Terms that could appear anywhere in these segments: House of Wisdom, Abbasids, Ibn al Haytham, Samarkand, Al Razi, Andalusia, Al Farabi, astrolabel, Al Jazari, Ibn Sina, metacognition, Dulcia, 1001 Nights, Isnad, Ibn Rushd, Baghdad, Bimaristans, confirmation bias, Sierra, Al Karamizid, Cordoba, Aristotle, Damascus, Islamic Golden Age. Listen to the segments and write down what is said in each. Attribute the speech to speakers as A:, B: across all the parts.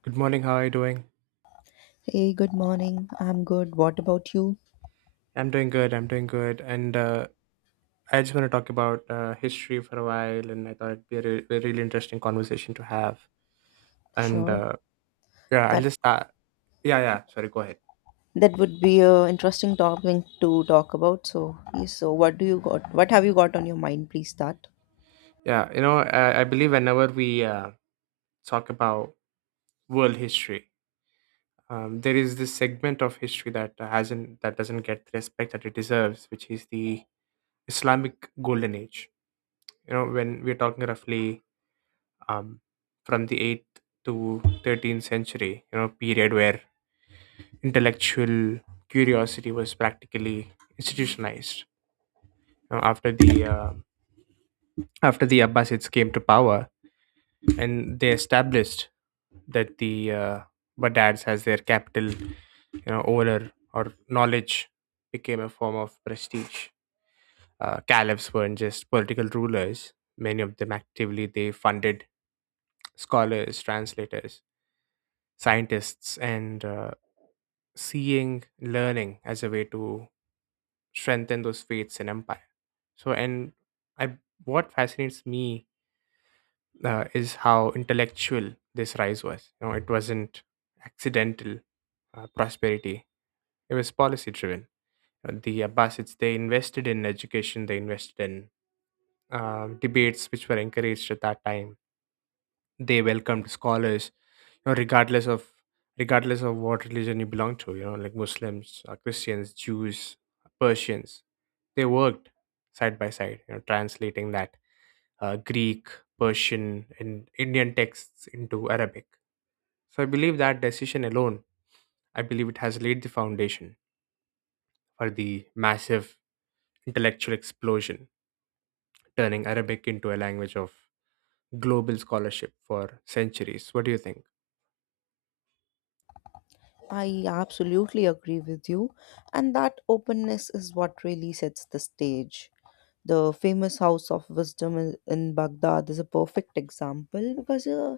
A: Good morning. How are you doing?
B: Hey, good morning. I'm good. What about you?
A: I'm doing good. I'm doing good. And I just want to talk about history for a while, and I thought it'd be a really interesting conversation to have. And
B: Sure.
A: yeah, I'll
B: That
A: just Yeah, yeah. Sorry, go ahead.
B: that would be a interesting topic to talk about. So, yes, so what do you got? What have you got on your mind? Please start.
A: Yeah, I believe whenever we talk about world history, there is this segment of history that doesn't get the respect that it deserves, which is the Islamic Golden Age. You know, when we're talking roughly um, from the 8th to 13th century, you know, period where intellectual curiosity was practically institutionalized, you know, after the abbasids came to power and they established that the badads as their capital. You know, over or knowledge became a form of prestige. Uh, caliphs weren't just political rulers, many of them actively they funded scholars, translators, scientists, and seeing learning as a way to strengthen those faiths and empire. So and i what fascinates me is how intellectual this rise was, you know, it wasn't accidental prosperity, it was policy driven. The abbasids, they invested in education, they invested in debates which were encouraged at that time. They welcomed scholars, you know, regardless of what religion you belong to, you know, like muslims, christians, jews, persians, they worked side by side, you know, translating that greek, persian and indian texts into arabic. So I believe that decision alone, I believe it has laid the foundation for the massive intellectual explosion, turning arabic into a language of global scholarship for centuries. What do you think?
B: I absolutely agree with you, and that openness is what really sets the stage. The famous House of Wisdom in Baghdad is a perfect example because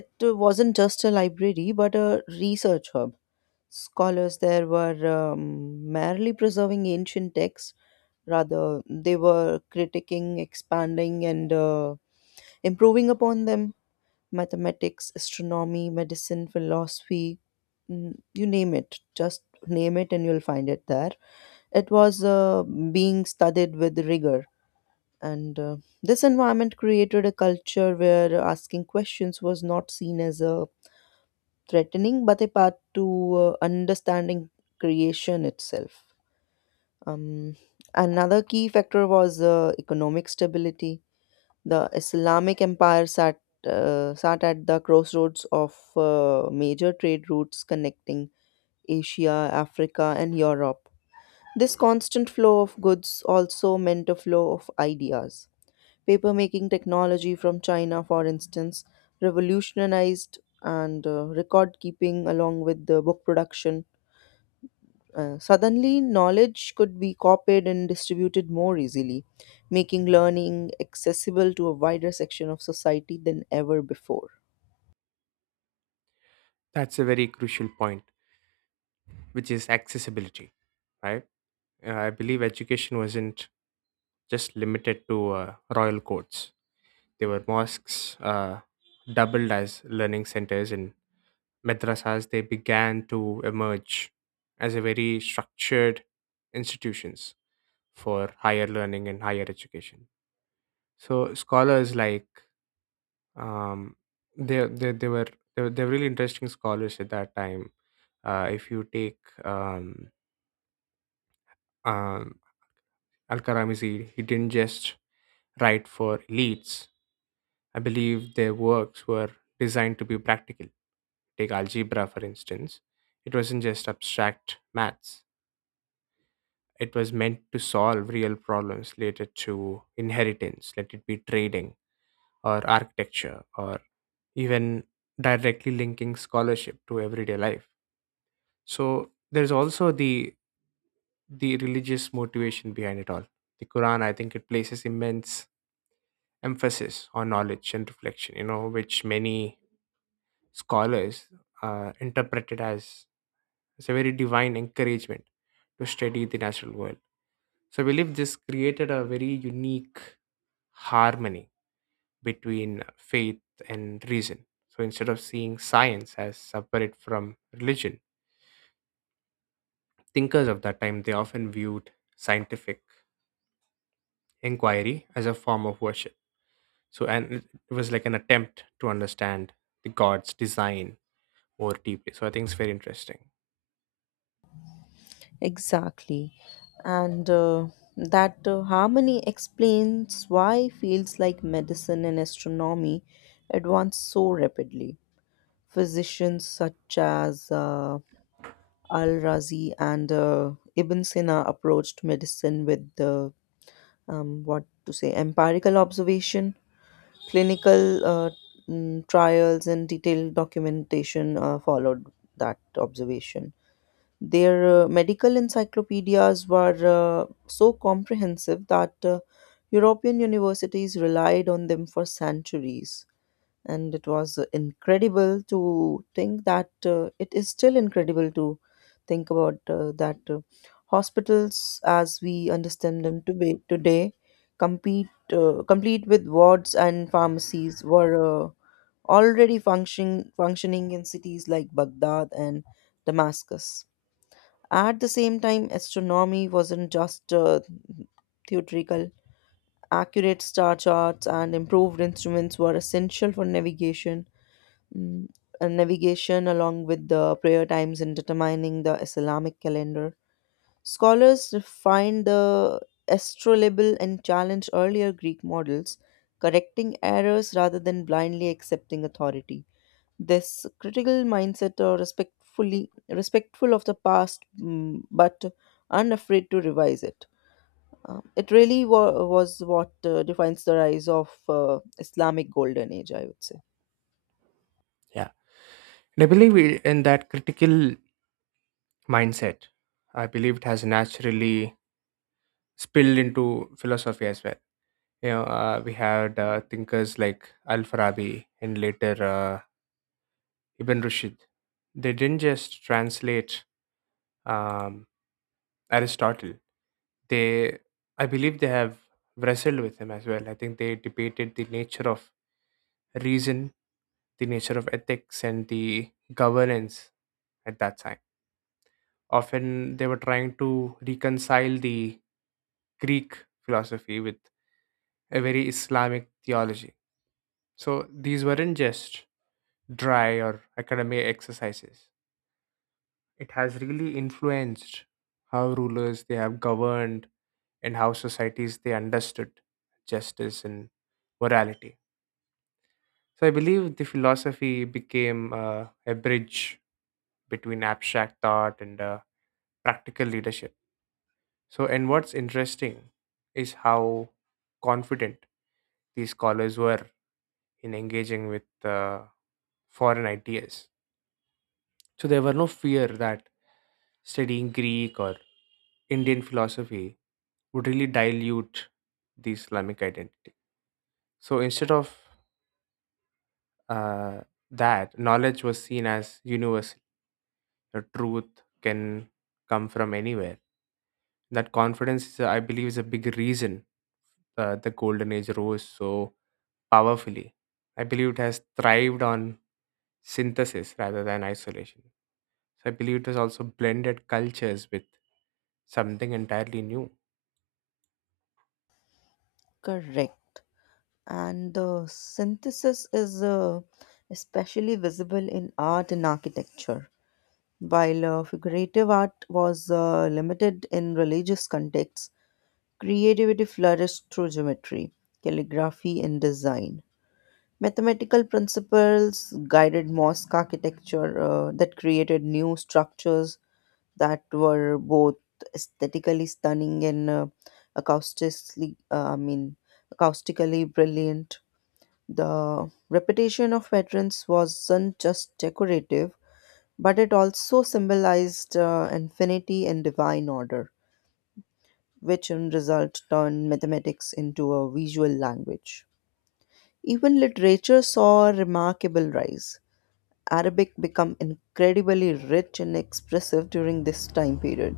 B: it wasn't just a library but a research hub. Scholars there were merely preserving ancient texts. Rather, they were critiquing, expanding, and improving upon them. Mathematics, astronomy, medicine, philosophy, you name it. Just name it and you'll find it there. It was being studied with rigor. And This environment created a culture where asking questions was not seen as a threatening, but a part to understanding creation itself. Um, Another key factor was economic stability. The Islamic Empire sat at the crossroads of major trade routes connecting Asia, Africa, and Europe. This constant flow of goods also meant a flow of ideas. Papermaking technology from China, for instance, revolutionized and record keeping along with the book production. Suddenly, knowledge could be copied and distributed more easily, making learning accessible to a wider section of society than ever before.
A: That's a very crucial point, which is accessibility, right? I believe education wasn't just limited to royal courts. There were mosques doubled as learning centers, and madrasas. They began to emerge as a very structured institutions for higher learning and higher education. So scholars like, um, they were, they were they were really interesting scholars at that time. If you take, um, um, Al Karamizid, he didn't just write for elites. I believe their works were designed to be practical. Take algebra, for instance. It wasn't just abstract maths, it was meant to solve real problems related to inheritance, let it be trading or architecture, or even directly linking scholarship to everyday life. So there's also the religious motivation behind it all. The Quran, I think, it places immense emphasis on knowledge and reflection, you know, which many scholars interpreted as a very divine encouragement to study the natural world. So I believe this created a very unique harmony between faith and reason. So instead of seeing science as separate from religion, thinkers of that time, they often viewed scientific inquiry as a form of worship. So and it was like an attempt to understand the God's design more deeply. So I think it's very interesting.
B: Exactly. And That harmony explains why fields like medicine and astronomy advance so rapidly. Physicians such as Al Razi and Ibn Sina approached medicine with the what to say empirical observation, clinical trials, and detailed documentation followed that observation. Their medical encyclopedias were so comprehensive that European universities relied on them for centuries, and it was incredible to think that it is still incredible to think about that hospitals as we understand them to be today compete complete with wards and pharmacies were already functioning in cities like Baghdad and Damascus. At the same time, astronomy wasn't just theoretical. Accurate star charts and improved instruments were essential for navigation. Mm, Navigation along with the prayer times and determining the Islamic calendar. Scholars refined the astrolabel and challenged earlier Greek models, correcting errors rather than blindly accepting authority. This critical mindset or respectful of the past, but unafraid to revise it. It really was what defines the rise of Islamic Golden Age, I would say.
A: Yeah. And I believe in that critical mindset, I believe it has naturally spilled into philosophy as well. You know, we had thinkers like Al Farabi and later Ibn Rushd. They didn't just translate, um, Aristotle, they, I believe they have wrestled with him as well. I think they debated the nature of reason, the nature of ethics and the governance at that time. Often they were trying to reconcile the Greek philosophy with a very Islamic theology. So these weren't just dry or academic exercises. It has really influenced how rulers they have governed and how societies they understood justice and morality. So I believe the philosophy became a bridge between abstract thought and practical leadership. So, and what's interesting is how confident these scholars were in engaging with foreign ideas. So, there were no fear that studying Greek or Indian philosophy would really dilute the Islamic identity. So, instead of uh, that, knowledge was seen as universal. The truth can come from anywhere. That confidence is, I believe, is a big reason the golden age rose so powerfully. I believe it has thrived on synthesis rather than isolation. So I believe it has also blended cultures with something entirely new.
B: Correct. And the synthesis is especially visible in art and architecture. While figurative art was limited in religious contexts, creativity flourished through geometry, calligraphy, and design. Mathematical principles guided mosque architecture that created new structures that were both aesthetically stunning and acoustically, uh, I mean, acoustically brilliant. The reputation of veterans wasn't just decorative, but it also symbolized infinity and divine order, which in result turned mathematics into a visual language. Even literature saw a remarkable rise. Arabic became incredibly rich and expressive during this time period.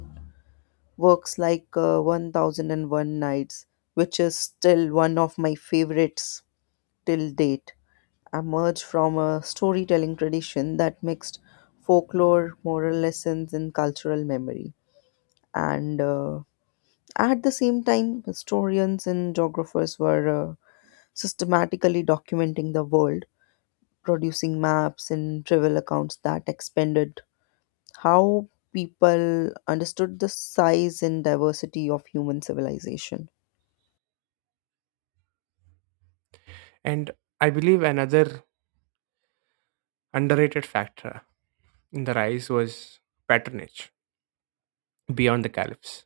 B: Works like 1001 Nights, which is still one of my favorites till date, emerged from a storytelling tradition that mixed folklore, moral lessons, and cultural memory. And At the same time, historians and geographers were systematically documenting the world, producing maps and travel accounts that expanded how people understood the size and diversity of human civilization.
A: And I believe another underrated factor in the rise was patronage beyond the caliphs.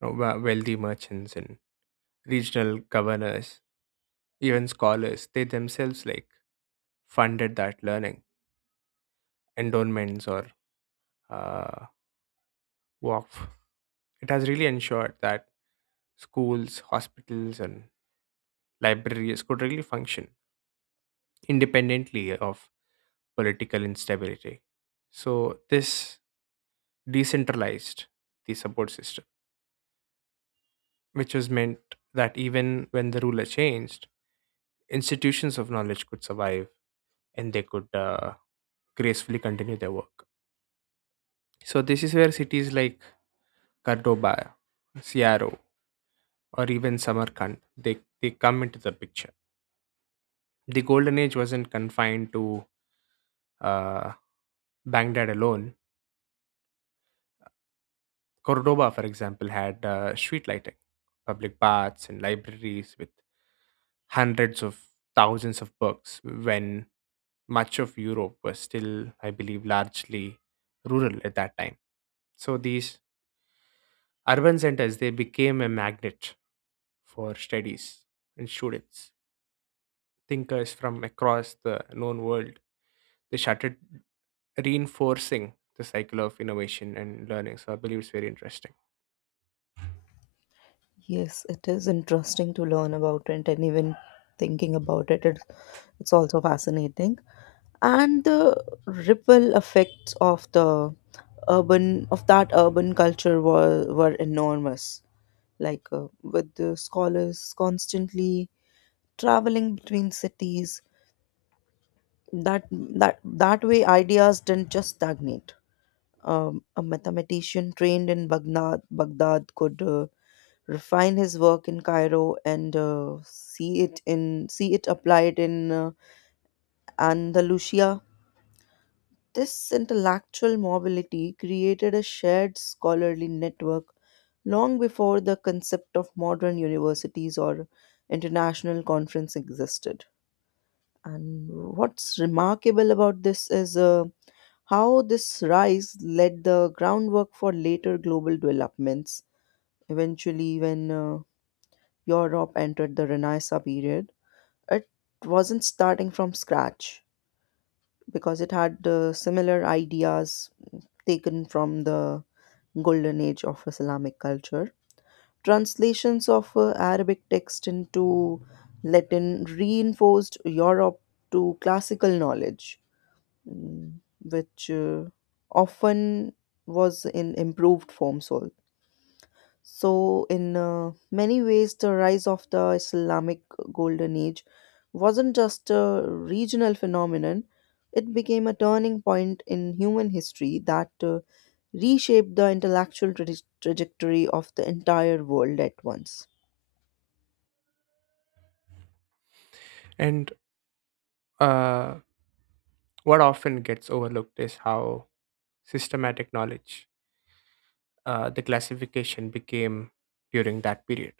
A: You know, wealthy merchants and regional governors, even scholars, they themselves like funded that learning, endowments or uh, waqf. It has really ensured that schools, hospitals, and libraries could really function independently of political instability. So, this decentralized the support system, which was meant that even when the ruler changed, institutions of knowledge could survive and they could gracefully continue their work. So, this is where cities like Cordoba, Sierra, or even Samarkand, they come into the picture. The Golden Age wasn't confined to, Uh, Baghdad alone. Cordoba, for example, had street lighting, public baths, and libraries with hundreds of thousands of books when much of Europe was still, I believe, largely rural at that time. So these urban centers, they became a magnet for studies and students, thinkers from across the known world. They started reinforcing the cycle of innovation and learning. So I believe it's very interesting.
B: Yes, it is interesting to learn about it, and even thinking about it, it's also fascinating. And the ripple effects of the urban of that urban culture were enormous. Like with the scholars constantly traveling between cities, that way ideas didn't just stagnate. A mathematician trained in Baghdad could refine his work in Cairo and see it applied in Andalusia. This intellectual mobility created a shared scholarly network long before the concept of modern universities or international conference existed. And what's remarkable about this is how this rise laid the groundwork for later global developments. Eventually, when Europe entered the Renaissance period, it wasn't starting from scratch because it had similar ideas taken from the Golden Age of Islamic culture. Translations of Arabic text into Latin reinforced Europe to classical knowledge, mm, which often was in improved forms. So, in many ways, the rise of the Islamic Golden Age wasn't just a regional phenomenon, it became a turning point in human history that reshaped the intellectual trajectory of the entire world at once.
A: And uh, What often gets overlooked is how systematic knowledge, the classification became during that period.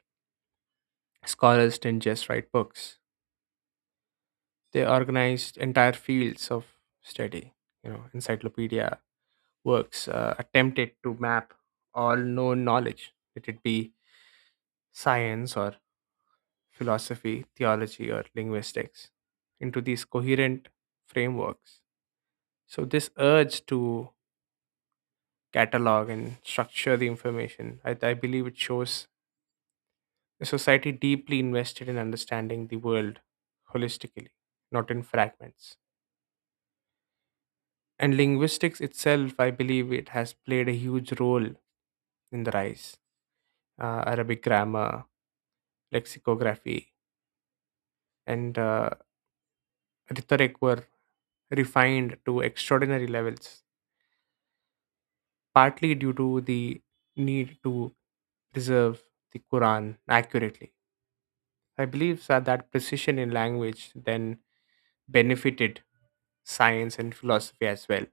A: Scholars didn't just write books, they organized entire fields of study. You know, encyclopedia works attempted to map all known knowledge, let it be science or philosophy, theology, or linguistics, into these coherent frameworks. So, this urge to catalog and structure the information. I believe it shows a society deeply invested in understanding the world holistically, not in fragments. And linguistics itself, I believe it has played a huge role in the rise. Arabic grammar, lexicography, and rhetoric were refined to extraordinary levels, partly due to the need to preserve the Quran accurately. I believe that precision in language then benefited science and philosophy as well,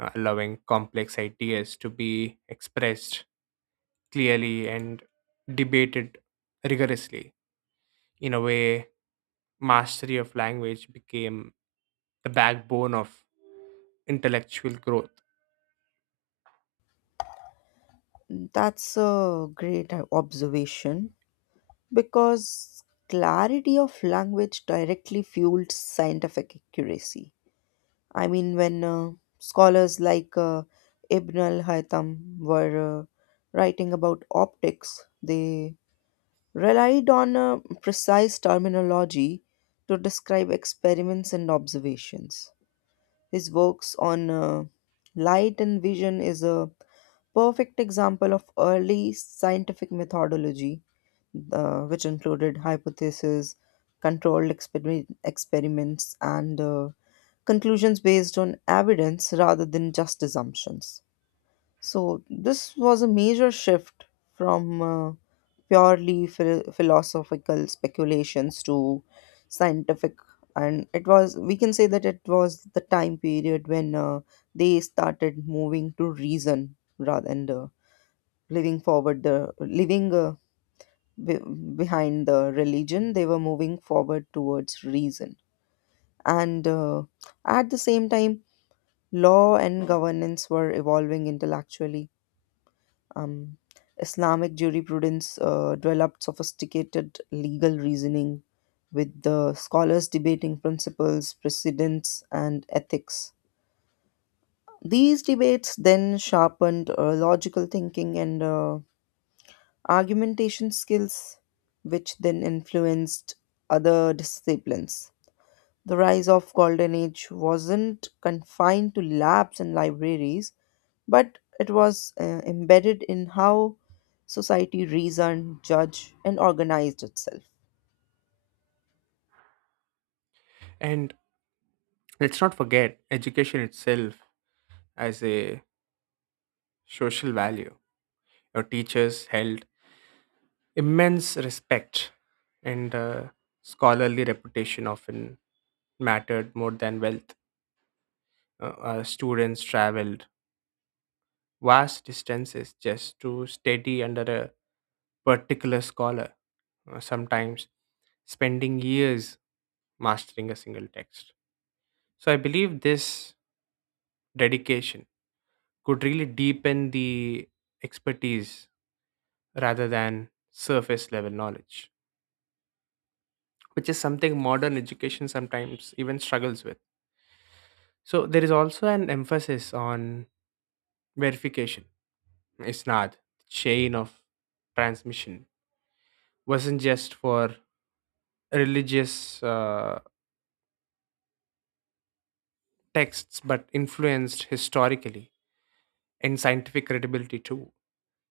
A: allowing complex ideas to be expressed clearly and debated rigorously. In a way, mastery of language became the backbone of intellectual growth.
B: That's a great observation, because clarity of language directly fueled scientific accuracy. I mean, when scholars like Ibn al Haytham were writing about optics, they relied on precise terminology to describe experiments and observations. His works on light and vision is a perfect example of early scientific methodology, which included hypotheses, controlled experiments, and conclusions based on evidence rather than just assumptions. So, this was a major shift from purely philosophical speculations to scientific. And it was, we can say that it was the time period when they started moving to reason rather than living forward, the living be- behind the religion. They were moving forward towards reason, and at the same time, law and governance were evolving intellectually. um, Islamic jurisprudence developed sophisticated legal reasoning, with the scholars debating principles, precedents, and ethics. These debates then sharpened logical thinking and argumentation skills, which then influenced other disciplines. The rise of Golden Age wasn't confined to labs and libraries, but it was embedded in how society reasoned, judged, and organized itself.
A: And let's not forget education itself as a social value. Your teachers held immense respect and scholarly reputation often mattered more than wealth. Students traveled vast distances just to study under a particular scholar, sometimes spending years mastering a single text. So I believe this dedication could really deepen the expertise rather than surface level knowledge, which is something modern education sometimes even struggles with. So there is also an emphasis on verification. Isnad, chain of transmission, wasn't just for religious texts, but influenced historically and scientific credibility too.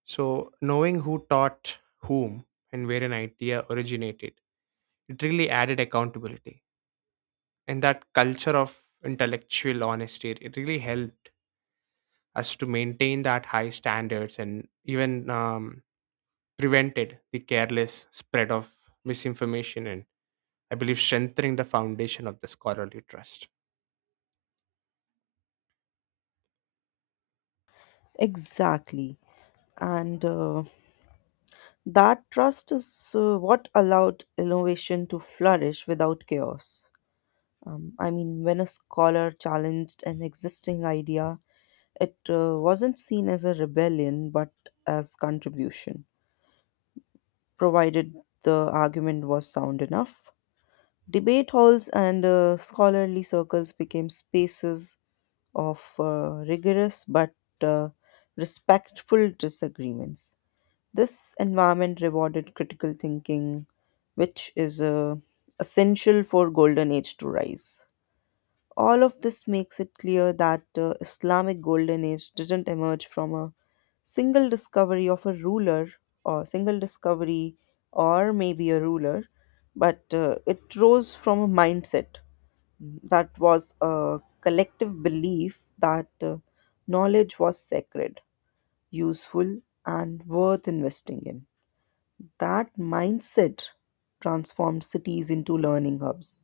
A: So knowing who taught whom and where an idea originated, it really added accountability. And that culture of intellectual honesty, it really helped us to maintain that high standards and even prevented the careless spread of misinformation and I believe strengthening the foundation of the scholarly trust.
B: Exactly. And That trust is what allowed innovation to flourish without chaos. I mean, when a scholar challenged an existing idea, it wasn't seen as a rebellion but as contribution, provided the argument was sound enough. Debate halls and scholarly circles became spaces of rigorous but uh, respectful disagreements. This environment rewarded critical thinking, which is essential for golden age to rise. All of this makes it clear that the Islamic Golden Age didn't emerge from a single discovery of a ruler or single discovery or maybe a ruler, but it rose from a mindset that was a collective belief that knowledge was sacred, useful, and worth investing in. That mindset transformed cities into learning hubs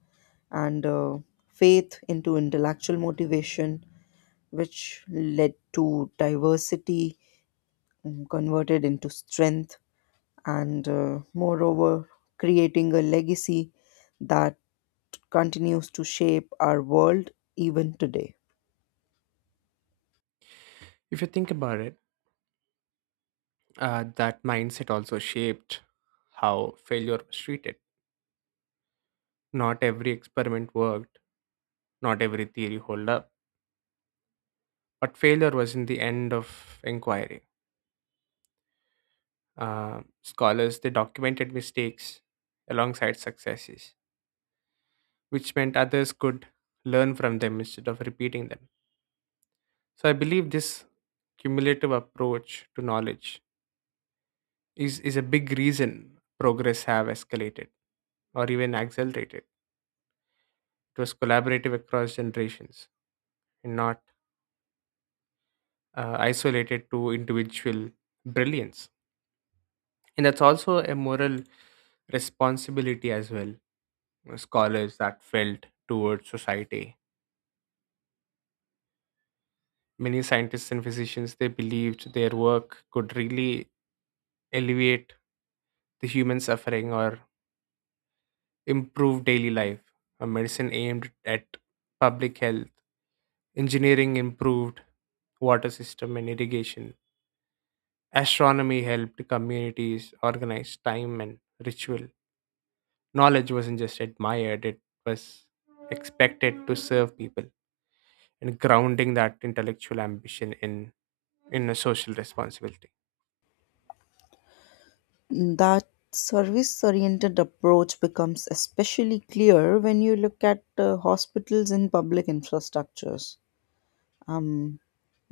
B: and faith into intellectual motivation, which led to diversity converted into strength, and moreover, creating a legacy that continues to shape our world even today.
A: If you think about it, that mindset also shaped how failure was treated. Not every experiment worked, not every theory held up, but failure was in the end of inquiry. Scholars, they documented mistakes alongside successes, which meant others could learn from them instead of repeating them. So I believe this cumulative approach to knowledge is a big reason progress have escalated or even accelerated. It was collaborative across generations and not isolated to individual brilliance. And that's also a moral responsibility as well. You know, scholars that felt towards society. Many scientists and physicians, they believed their work could really alleviate the human suffering or improve daily life. A medicine aimed at public health. Engineering improved water system and irrigation. Astronomy helped communities organize time and ritual. Knowledge wasn't just admired, it was expected to serve people and grounding that intellectual ambition in a social responsibility.
B: That service oriented approach becomes especially clear when you look at hospitals and public infrastructures. Um,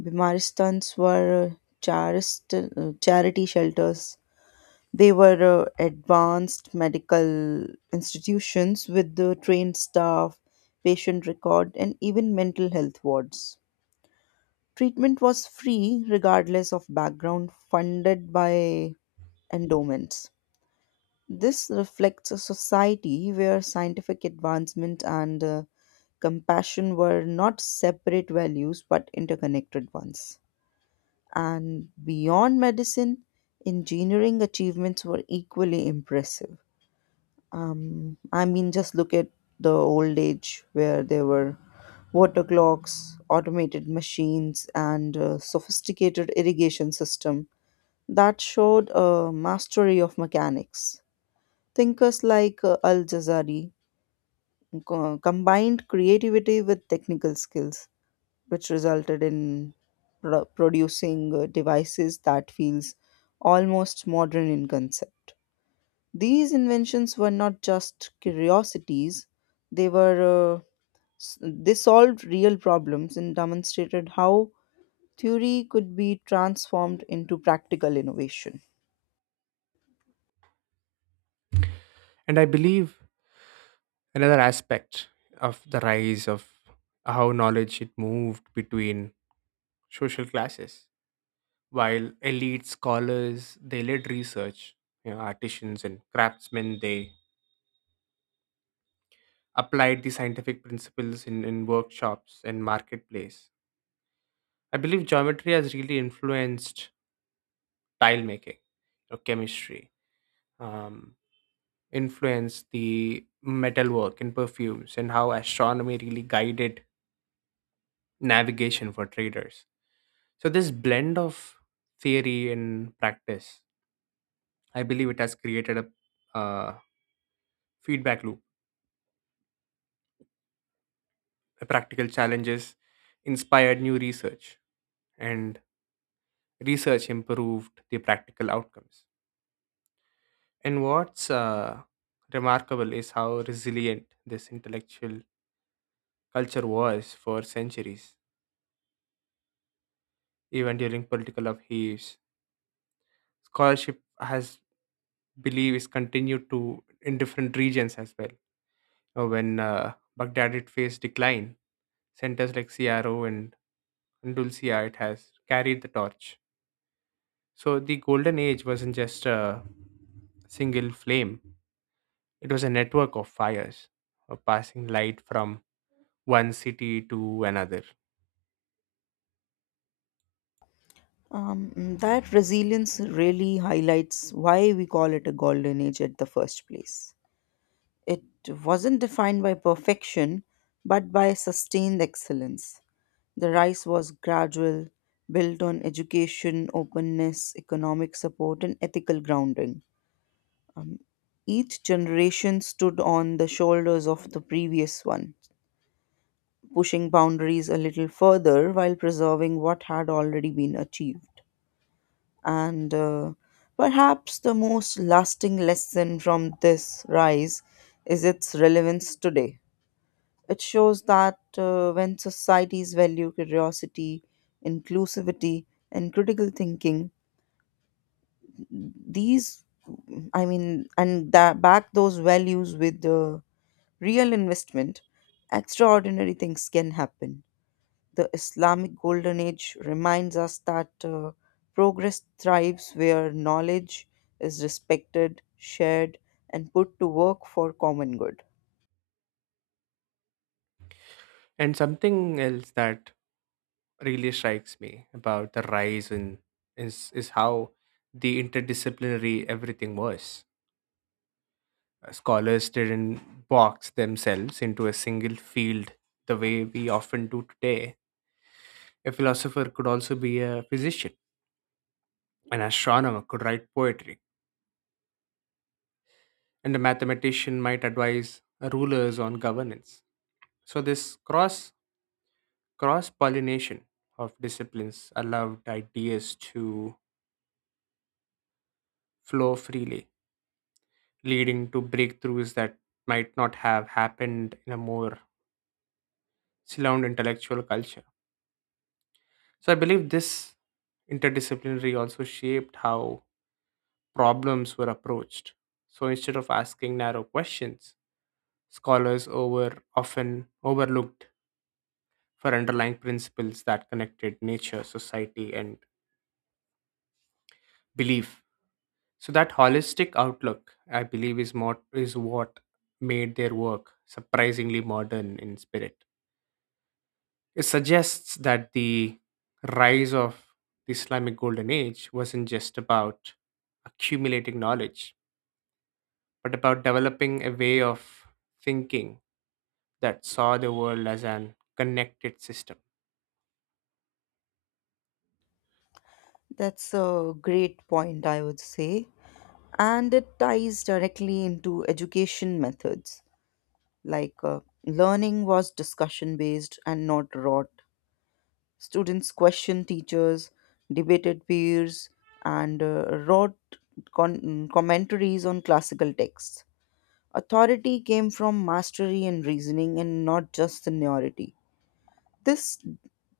B: Bimaristans were charity shelters. They were advanced medical institutions with the trained staff, patient record, and even mental health wards. Treatment was free regardless of background, funded by endowments. This reflects a society where scientific advancement and compassion were not separate values but interconnected ones. And beyond medicine, engineering achievements were equally impressive. I mean, just look at the old age where there were water clocks, automated machines, and a sophisticated irrigation system that showed a mastery of mechanics. Thinkers like Al Jazari combined creativity with technical skills, which resulted in producing devices that feels almost modern in concept. These inventions were not just curiosities; they were they solved real problems and demonstrated how theory could be transformed into practical innovation.
A: And I believe another aspect of the rise of how knowledge it moved between social classes, while elite scholars they led research, you know, artisans and craftsmen, they applied the scientific principles in workshops and marketplace. I believe geometry has really influenced tile making, or chemistry, um, influenced the metalwork and perfumes, and how astronomy really guided navigation for traders. So this blend of theory and practice, I believe it has created a feedback loop. Practical challenges inspired new research, and research improved the practical outcomes. And what's remarkable is how resilient this intellectual culture was for centuries, even during political upheavals. Scholarship has believe is continued to in different regions as well. When Baghdad it faced decline, centers like CRO and Dulcia it has carried the torch. So the golden age wasn't just a single flame, it was a network of fires, of passing light from one city to another.
B: That resilience really highlights why we call it a golden age at the first place. It wasn't defined by perfection, but by sustained excellence. The rise was gradual, built on education, openness, economic support, and ethical grounding. Um, each generation stood on the shoulders of the previous one, pushing boundaries a little further while preserving what had already been achieved. And Perhaps the most lasting lesson from this rise is its relevance today. It shows that when societies value curiosity, inclusivity, and critical thinking, these, I mean, and that back those values with the real investment, extraordinary things can happen. The Islamic Golden Age reminds us that progress thrives where knowledge is respected, shared, and put to work for common good.
A: And something else that really strikes me about the rise in is how the interdisciplinary everything was. Scholars didn't box themselves into a single field the way we often do today. A philosopher could also be a physician. An astronomer could write poetry and a mathematician might advise rulers on governance. So this cross pollination of disciplines allowed ideas to flow freely, leading to breakthroughs that might not have happened in a more sound intellectual culture. So I believe this interdisciplinary also shaped how problems were approached. So instead of asking narrow questions, scholars over often overlooked for underlying principles that connected nature, society, and belief. So that holistic outlook, I believe, is more is what made their work surprisingly modern in spirit. It suggests that the rise of the Islamic Golden Age wasn't just about accumulating knowledge, but about developing a way of thinking that saw the world as an connected system.
B: That's a great point, I would say, and it ties directly into education methods. Like learning was discussion based and not rote. Students questioned teachers, debated peers, and wrote commentaries on classical texts. Authority came from mastery and reasoning and not just seniority. this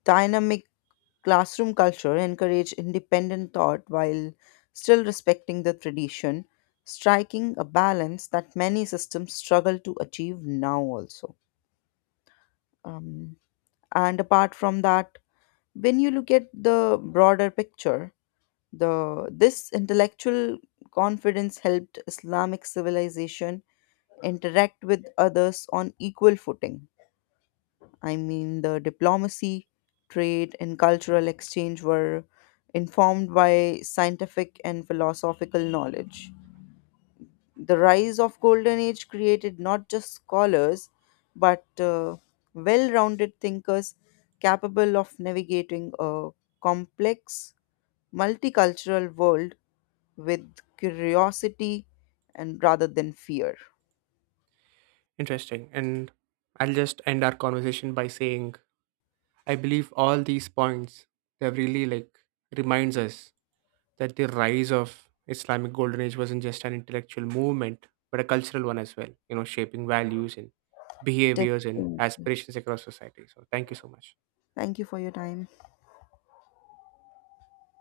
B: dynamic classroom culture encourage independent thought while still respecting the tradition, striking a balance that many systems struggle to achieve now also. Um, and apart from that, when you look at the broader picture, the this intellectual confidence helped Islamic civilization interact with others on equal footing. I mean, the diplomacy, trade, and cultural exchange were informed by scientific and philosophical knowledge. The rise of Golden Age created not just scholars, but well rounded thinkers capable of navigating a complex, multicultural world with curiosity and rather than fear.
A: Interesting. And I'll just end our conversation by saying I believe all these points, they really like reminds us that the rise of Islamic Golden Age wasn't just an intellectual movement, but a cultural one as well, you know, shaping values and behaviors and
B: Definitely.
A: aspirations across society. So thank you so much.
B: Thank you for your time.